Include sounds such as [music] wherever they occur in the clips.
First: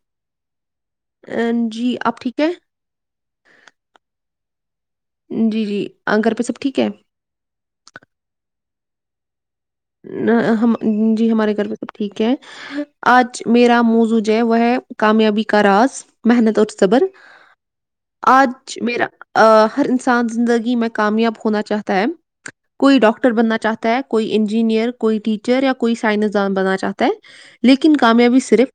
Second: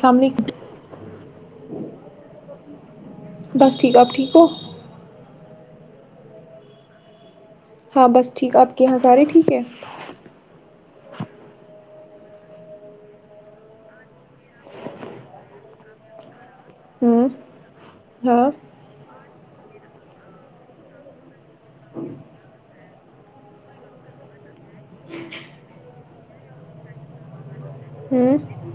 سامنے [unintelligible] ا جی آپ ٹھیک ہے [unintelligible] دو [unintelligible] جی جی گھر پہ سب ٹھیک ہے [unintelligible] ہاں بس ٹھیک آپ کے یہاں سارے ٹھیک ہے نہ ہم ہم [unintelligible] جی ہمارے گھر پہ سب ٹھیک ہے آج میرا مز [unintelligible] ہے وہ ہے کامیابی کے [unintelligible] کراس محنت [unintelligible] صبر ہوں ہاں آج میرا [unintelligible] ہر انسان زندگی میں کامیاب ہونا چاہتا ہے کوئی ڈاکٹر بننا چاہتا ہے کوئی [unintelligible] انجینئر کوئی ٹیچر یا کوئی سائنسدان بنا چاہتا ہے [unintelligible] ا [unintelligible] لیکن ہوں کامیابی صرف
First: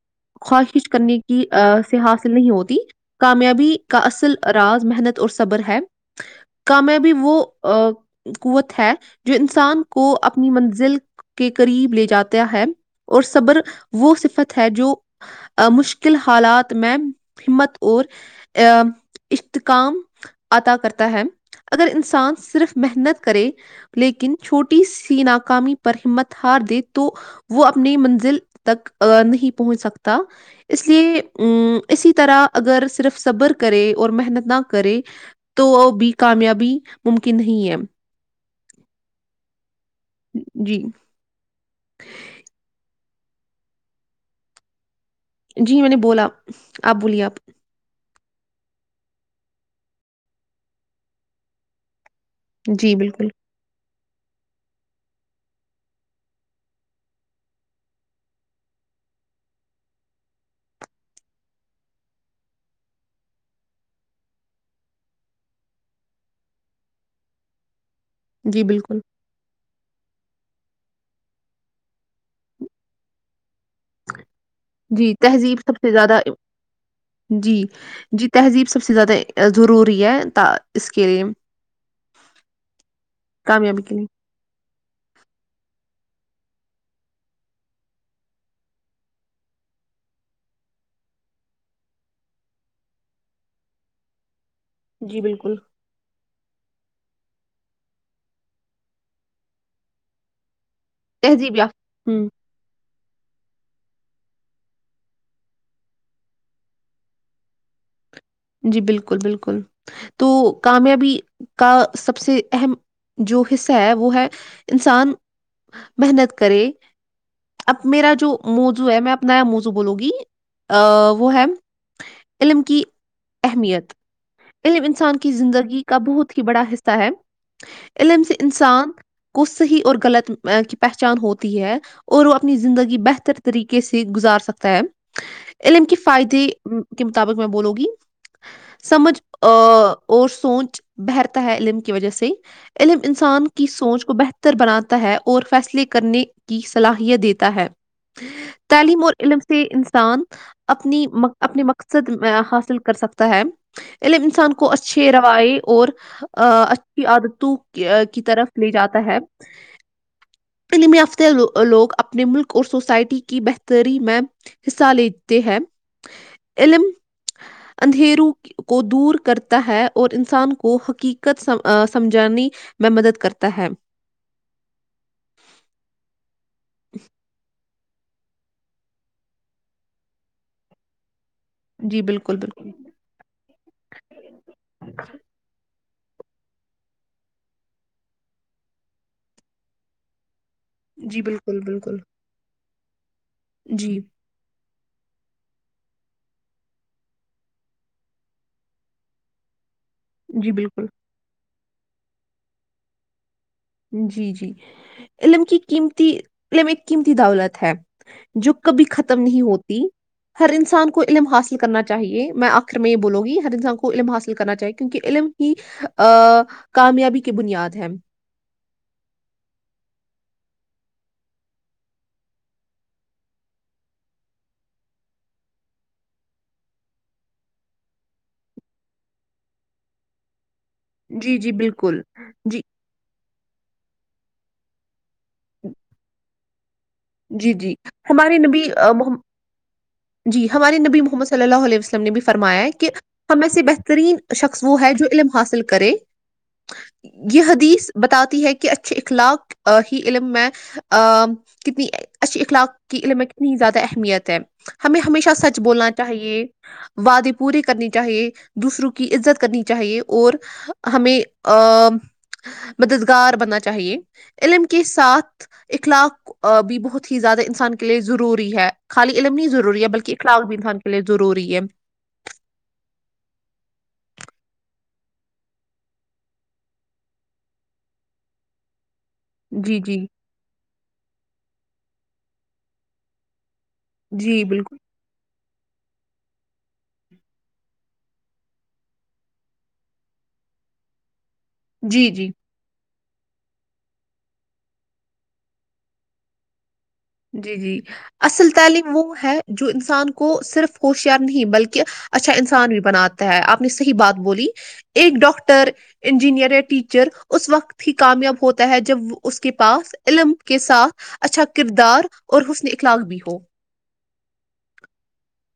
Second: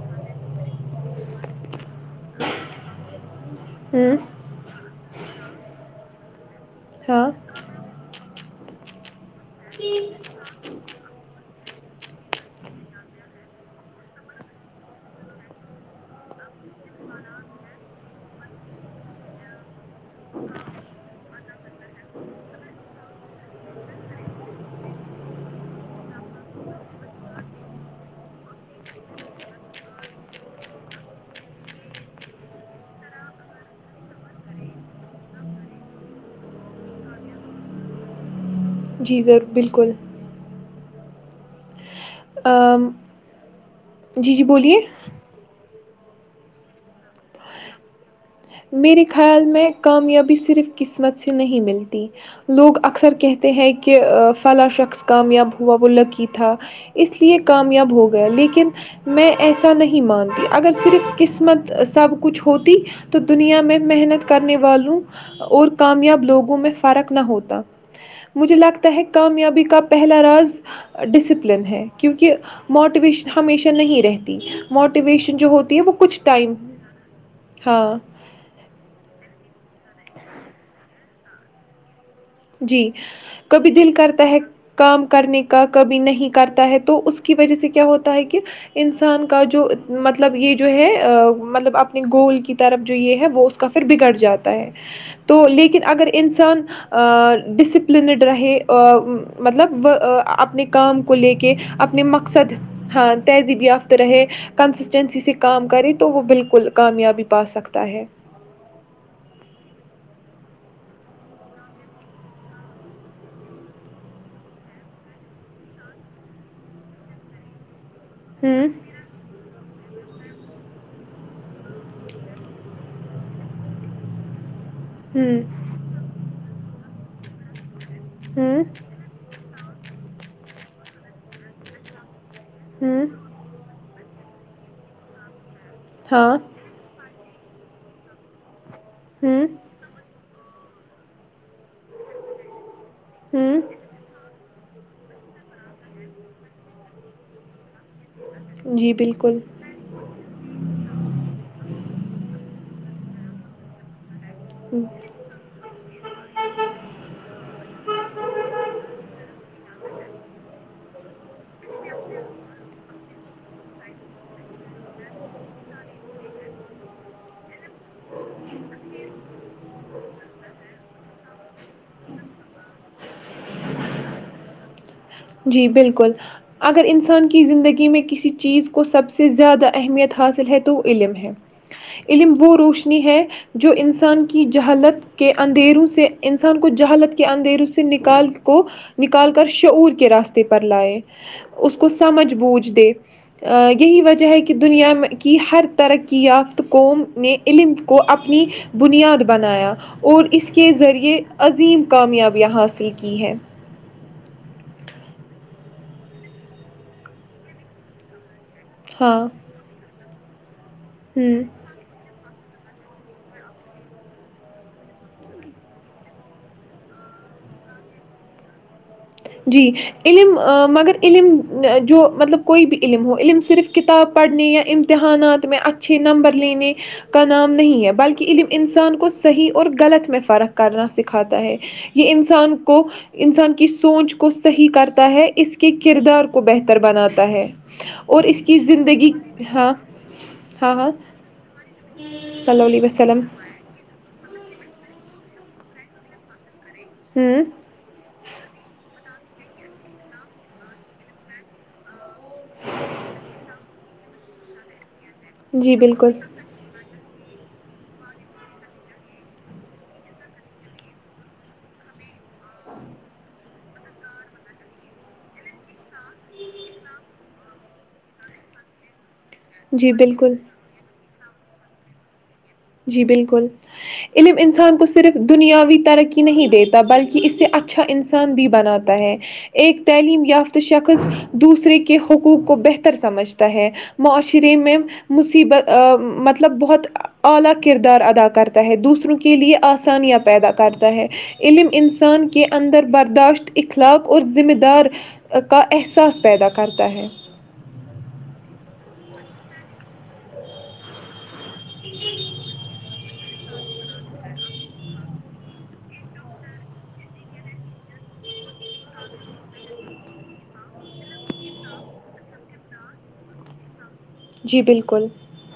خواہش کرنے [unintelligible] کی آف [unintelligible] سے حاصل نہیں ہوتی کامیابی کا ہوں اصل راز محنت اور صبر ہے [unintelligible] کام ہے بھی ہاں وہ [unintelligible] قوت ہے جو انسان کو اپ [unintelligible] اپنی منزل کے قریب لے جاتا ہے اور صبر وہ صفت ہے جو مشکل حالات میں ہمت اور ا اشتکام عطا کرتا ہے اگر انسان صرف محنت کرے لیکن چھوٹی [unintelligible] ناکامی پر ہمت ہار دے تو وہ اپنی منزل تک نہیں پہنچ سکتا اس لیے ا اسی طرح اگر صرف صبر کرے اور محنت نہ کرے تو بھی کامیابی ممکن نہیں ہے [unintelligible] جی ضر بالکل [unintelligible] جی [unintelligible] ا جی جی بولیے [unintelligible] جی میں نے بولا آپ بولیے آپ [unintelligible] میرے خیال میں کامیابی صرف قسمت سے نہیں ملتی لوگ جی اکثر بالکل کہتے ہیں کہ [unintelligible] کہ فلاں شخص کامیاب ہوا وہ لکی تھا اس لیے کامیاب ہو گیا لیکن میں ایسا نہیں مانتی اگر صرف قسمت سب کچھ ہوتی [unintelligible] تو دنیا میں محنت کرنے والوں اور کامیاب لوگوں میں فرق نہ ہوتا مجھے جی لگتا بالکل ہے کامیابی کا پہلا راز ڈسپلن ہے کیونکہ موٹیویشن ہمیشہ نہیں رہتی جی موٹیویشن جو تہذیب سب ہوتی ہے سے وہ زیادہ کچھ ٹائم جی ہاں جی تہذیب سب سے زیادہ ضروری ہے ت [unintelligible] اسکیم [unintelligible] جی کبھی دل لیے کرتا ہے کام کرنے کا کبھی نہیں کرتا ہے تو اس کی وجہ سے کیا ہوتا ہے کہ انسان کا جو مطلب یہ جو ہے مطلب اپنے گول کی طرف جو یہ ہے وہ اس کا پھر بگڑ جاتا ہے جی تو بالکل لیکن اگر ان سے سان ڈسپلنڈ رہے مطلب اپنے کام کو لے کے تہذیب یا اپنے ہ مقصد ہاں تہذیب یافت رہے کنسسٹینسی سے کام کرے تو وہ بالکل کامیابی پا سکتا ہے جی بالکل بالکل تو کامیابی کا سب سے اہم جو حصہ ہے وہ ہے انسان محنت کرے اپ میرا جو ہوں موضوع ہے میں آپ نیا موضو بولوں گی ا وہ ہے علم کی اہمیت علم انسان کی ہوں زندگی کا بہت ہی بڑا حصہ ہے علم سے ہوں انسان کو صحیح اور غلط ا کی پہچان ہوتی ہے اور وہ اپنی زندگی ہوں بہتر طریقے سے گزار سکتا ہے علم کی ہاں فائدے مطابق میں بولوںی سمج ا ہوں اور سوچ بہرتا ہے علم کی وجہ سے علم انسان ہوں کی سوچ کو بہتر بناتا ہے اور فیصلے کرنے کی صلاحیت دیتا ہے جی تعلیم اور بالکل علم سے انسان اپنی اپنے مقصد حاصل کر سکتا ہے علم انسان کو اچھے روای اور اچھی عادتوں کی طرف لے جاتا ہے عللم یافتہ لوگ اپنے ملک اور سوسائٹی کی بہتری میں حصہ لیتے ہیں علم اندھیرو کو دور کرتا ہے اور انسان کو حقیق قت سم سمجانی میں مدد کرتا ہے جی بالکل اگر انسان کی زندگی میں کسی چیز کو سب سے زیادہ اہمیت حاصل ہے تو وہ علم ہے جی علم بالکل وہ بالکل روشنی ہے جو انسان کی جہالت کے اندھیروں سے انسان کو جہالت کے اندھیروں سے نکال کو نکال کر شعور کیا کے راستے پر لائے جی بالکل اس کو بالکل سمجھ بوجھ دے [inaudible] جی یہی وجہ ہے کہ دنیا کی ہر ترق یافت قوم نے علم کو اپنی بنیاد بنایا اور اس جی کے بالکل ذریعے عظیم کامیابیاں حاصل کی ہیں جی جی علم کی قیمتی ایک قیمتی دولت ہے جو کبھی ختم ہاں نہیں ہوتی ہر انسان انسان کو علم ہوں حاصل کرنا چاہیے میں آخر میں یہ بولوں گی ہر انسان کو علم حاصل کرنا چاہیے کیونکہ علم ہی کامیابی کی بنیاد ہے جی علم مگر علم جو مطلب کوئی بھی علم ہو علم صرف کتاب پڑھنے یا امتحانات میں اچھے نمبر لینے کا نام نہیں ہے بلکہ علم انسان کو صحیح اور غلط میں فرق کرنا جی سکھاتا جی ہے بالکل یہ انسان جی کو انسان کی سوچ کو صحیح کرتا ہے اس کے کردار کو کو بہتر بناتا ہے جی جی اور ہمارے اس کی نبی آ، زندگی محمد ہاں جی ہاں ہمارے ہاں نبی محمد صلی اللہ علیہ وسلم نے بھی صلی فرمایا اللہ ہے علیہ کہ وسلم ہم ای سے بہترین شخص وہ ہے جو علم حاصل کرے یہ ہوں حدیث بتاتی ہے کہ اچھے اخلاق ہی علم میں کتنی اچھی اخلاق کی علمت نہیں زیادہ میات تو ہمیں ہمیشہ سچ جی بولنا بالکل چاہیے وعدے پورے کرنی چاہیے دوسروں کی عزت کرنی چاہیے اور ہمیں مددگار بننا چاہیے علم کے ساتھ اخلاق بھی بہت ہی زیادہ انسان کے لیے ضروری ہے خالی علم نہیں ضروری ہے جی بلکہ بالکل اخلاق بھی انسان کے لی ضروری ہے جی بالکل علم انسان کو صرف دنیاوی ترقی نہیں دیتا بلکہ اسے اچھا انسان بھی بناتا ہے جی ایک جی تعلیم یافت شخص دوسرے کی کے حقوق کو بہتر سمجھتا ہے جی معاشرے میں بالکل مصیبت مطلب بہت [unintelligible] [unintelligible] علم جی انسان جی کے اندر بر داشت اخلاق اور ذمہ دار کا احساس پیدا کرتا [unintelligible] جی جی اصل تعلیم [unintelligible] وہ ہے جو انسان کو صرف ہوشیار نہیں بلکہ اچھا انسان بھی بناتا ہے آپ نے صحیح بات بولی ایک ڈاکٹر انجینئر یا ٹیچر اس وقت ہی کامیاب ہوتا ہے جب اس کے پاس علم کے ساتھ اچھا کردار اور حسن اخلاق بھی ہو جی بالکل [unintelligible]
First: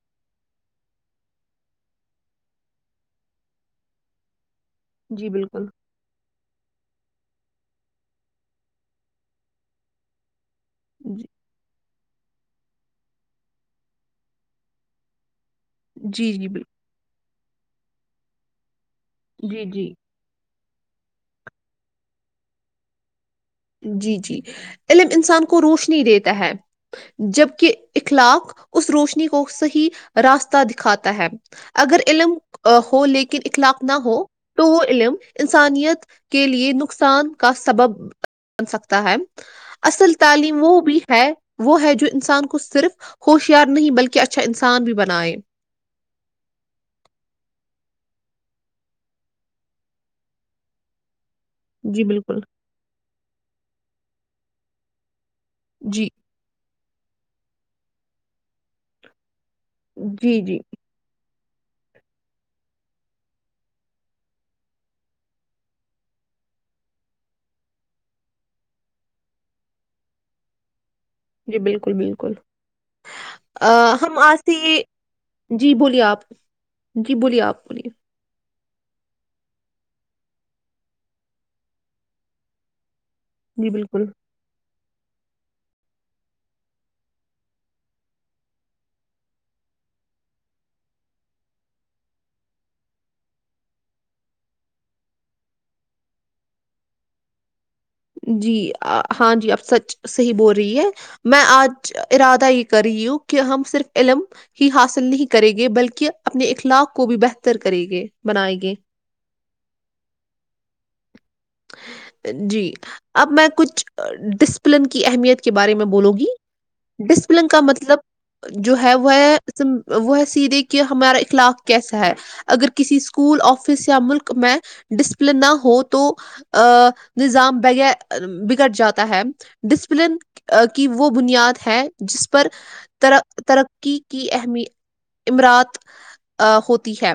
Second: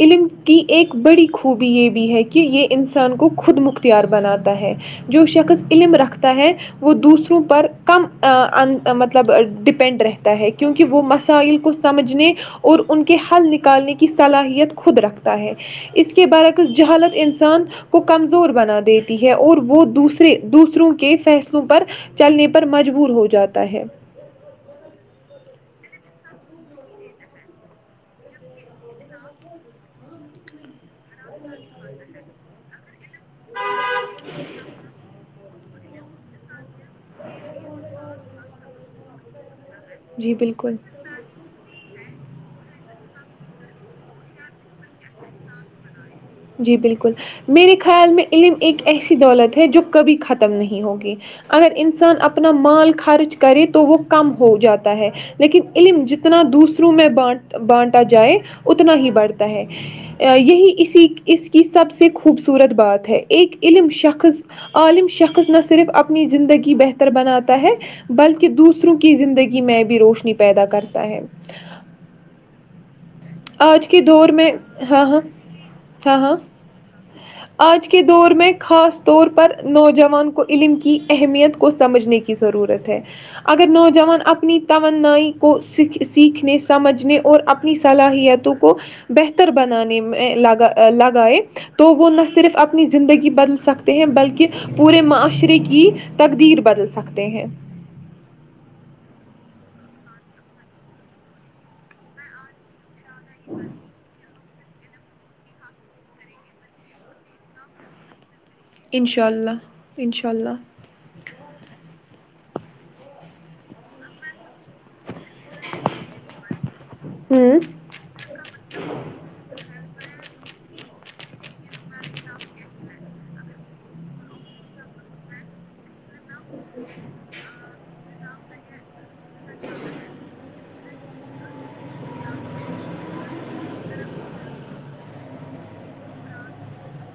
علم کی ایک بڑی خوبی یہ بھی ہے کہ یہ انسان کو خود مختار بناتا ہے جو جی شخص بالکل علم رکھتا ہے وہ دوسروں پر کم مطلب ڈپینڈ رہتا ہے کیونکہ وہ جی مسائل کھ [unintelligible] سمجھنے اور ان کے حل نکالنے کے [unintelligible] کی صلاحیت خود رکھتا ہے [unintelligible] اس کے جی جی برعکس بالکل جہالت انسان ان کو کمزور بنا دیتے [unintelligible] ہے اور جی وہ جی دوسرے دوسروں کے فیصلوں پر چلنے پر مجبور ہو جاتا ہے جی جی علم انسان کو روش دیتا ہے جبکہ اخلاق اس روشنی کو صحیح راستہ دکھاتا ہے اگر علم ہو لے کے [unintelligible] اخلاق نہ ہو تو وہ علم [unintelligible] انسانیت کے لیے نقصان کا سبب [unintelligible] بن سکتا ہے اصل جی تعلیم وہ بالکل بھی ہے وہ ہے جو انس [unintelligible] انسان کو صرف ہوشیار نہیں بلکہ اچھا انسان بھی بنائےیں [unintelligible] جی بالکل میرے خیال میں علم ایک ایسی دولت ہے جو کبھی ختم نہیں ہوگی اگر جی انسان بالکل اپنا مال خرچ کرے تو وہ کم ہو جاتا ہے [unintelligible] لیکن علم جی جتنا دور [unintelligible] میں بان بانٹا جائے اتنا ہی بڑھتا [unintelligible] ہے جی جی یہی اسی [unintelligible] اس کی سب سے خوبصورت بات ہے ایک علم شخص عالم شخص نہ صرف اپنی زندگی بہتر بناتا ہے بلکہ دوسروں کی زندگی میں بھی روشنی پیدا کر جی بالکل بالکل آج کے ہم دور آج میں سے ہاں ہاں جی بولی [unintelligible] ہاں ہاں آج کے دور میں [unintelligible] خاص طور پر نوجوان کو علم کی اہمیت کو سمجھنے کی ضرورت ہے اگر جی بالکل نوجوان اپنی توانائی کو سیکھنے سمجھنے اور اپنی صلاحیتوں کو بہتر بنانے میں لگا لگائے تو وہ نہ صرف اپنی زندگی بدل سکتے ہیں بلکہ پورے معاشرے کی تقدیر بدل سکتے ہیں جی ہاں جی اب سچ صحیح بول رہی ہے میں آج ارادہ یہ کر رہی ہوں کہ ہم صرف علم ہی حاصل نہیں کریں گے بلکہ اپنے اخلاق کو بھی بہتر کریں گے بنائیں گے انشاء اللہ انشاء اللہ جی اب میں کچھ ڈس پلن کی اہمیت کے بارے میں بولو گی ڈسپلن کا ہوں مطلب جو ہے وہ ہے س وہ سیدھے کی کہ ہمارا اخلاق کیسا ہے اگر کسی کو اسکول آفس یا ملک میں ڈسپلن نہ ہو تو آ نظام بغیا گٹ جاتا [unintelligible] ہے ڈسپلن کی وہ وہ بنیاد ہے جس پر ترقی کی امی امرات ہوتی ہے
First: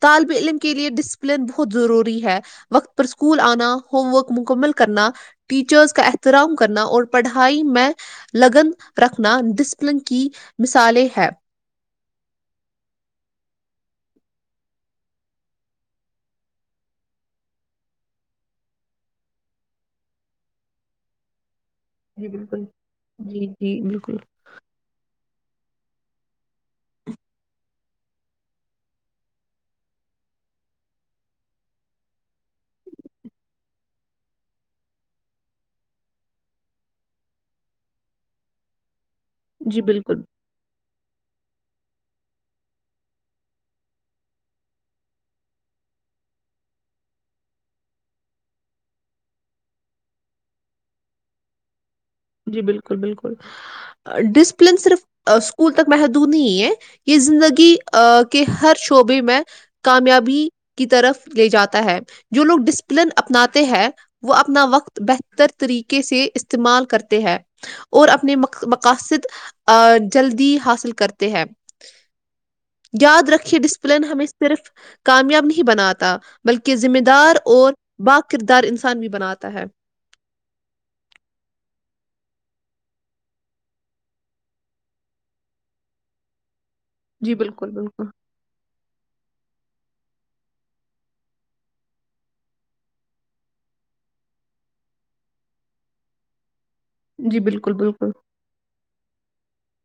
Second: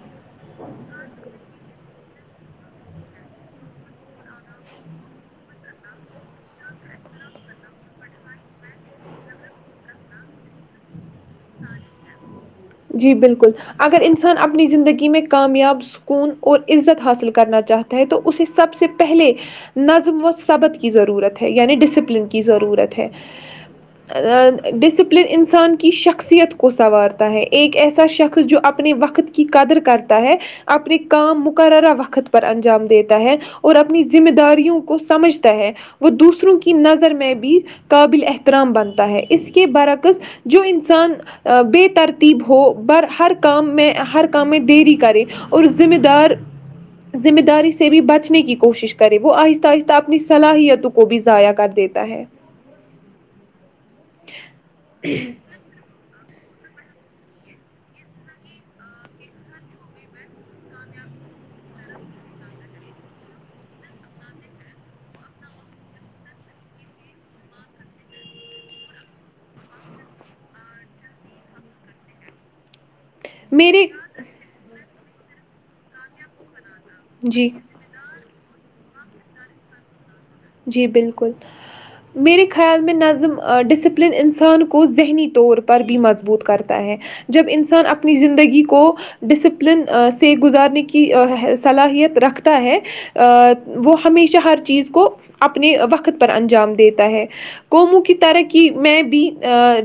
طالب علم کے لیئے ڈسپلن بہت ضروری ہے وقت پر اسکول آنا ہوم ورک مکمل کرنا ٹیچرز کا احترام کرنا اور پڑھائی میں لگن رکھنا ڈسپلن کی مثالیں ہے جی بالکل اگر انسان اپنی زندگی میں کامیاب سکون اور عزت حاصل کرنا چاہتا ہے تو اسے سب سے پہلے نظم و صبب کی ضرورت ہے یعنی ڈسپلن جی کی بالکل ضرورت ہے جی جی بالکل ڈسپل لن انسان کی شخصیت کو سنوارتا ہے ایک ایسا شخص جو اپنے وقت کی قدر کرتا ہے اپنے کام مقررہ وقت پر انجام دیتا ہے اور اپنی ذمہ داریوں کو سمجھتا ہے وہ دوسروں کی نظر میں بھی قابل احترام بنتا ہے اس کے جی برعکس بالکل جو انسان بے ترقی ہو ہر کام میں ہر کام میں دری کرے اور ذمہ دار ذمہ داری سے بھی بچنے کی کوشش کرے وہ آہستہ آہستہ اپنی صلاحیتوں کو بھی ضائع کر دیتے جی بالکل بالکل ڈسپلن صرف اسکول تک محد نہیں یہ زندگی کے ہر شعبے میں کامیابی کی طرف لے جاتا ہے جو لوگ ڈسپلن اپناتے ہیں وہ اپنا وقت بہتر طریقے سے استعمال کرتے ہیں اور اپنے مقاصد جلدی حاصل کرتے ہیں یاد رکے میرے ڈسپلن ہمیں صرف کامیاب نہیں بنااتا بلکہ کے ذمہ دار جی اور باقی کردار انسان بھی بناتا ہے جی بالکل میرے خیال میں نظم ڈسپلن انسان کو ذہنی طور پر بھی مضبوط کرتا ہے جی جب بالکل انسان بالکل اپنی زندگی کو ڈسپلن سے گزارنے کی صلاحیت رکھتا ہے وہ ہمیشہ ہر چیز کو اپنے وقت پر انجام د دیتا ہے جی بالکل کومو بالکل کی طرحی میں بھی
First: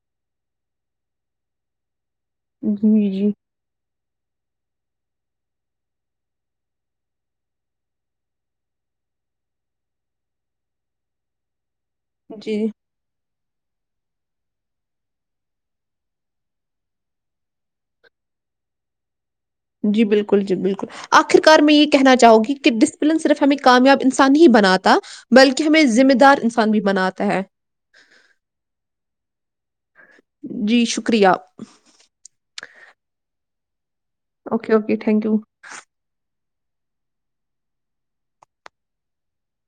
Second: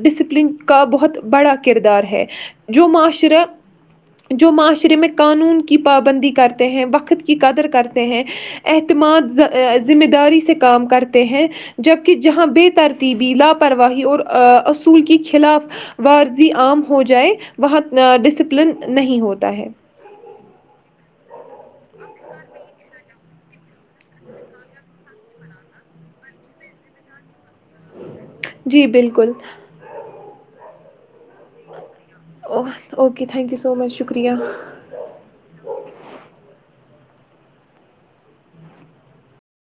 ڈسپ پلن کا بہت بڑا کردار ہے جو جی جی معاشرہ جو معاشرہ میں قانون کی پابندی کرتے ہیں وقت کی قدر کرتے ہیں اعتماد ذمہ داری سے کام کرتے ہیں تو جبکہ جہاں جی بے ترتیبی لاپرواہی اور اصول کی خلاف ورارضی عام ہو جائے وہاں ڈسپلن نہیں ہوتا ہے جی بالکل جی بالکل آخرکار میں یہ کہنا چاہو گی کہ ڈسپلن صرف ہمیں کامیاب انسان ہی بناتا بلکہ ہمیں ذمہ دار انسان بھی بناتا ہے جی بالکل جی شکریہ ا okay thank you so much شکریہ اوکے اوکے تٹھینک یو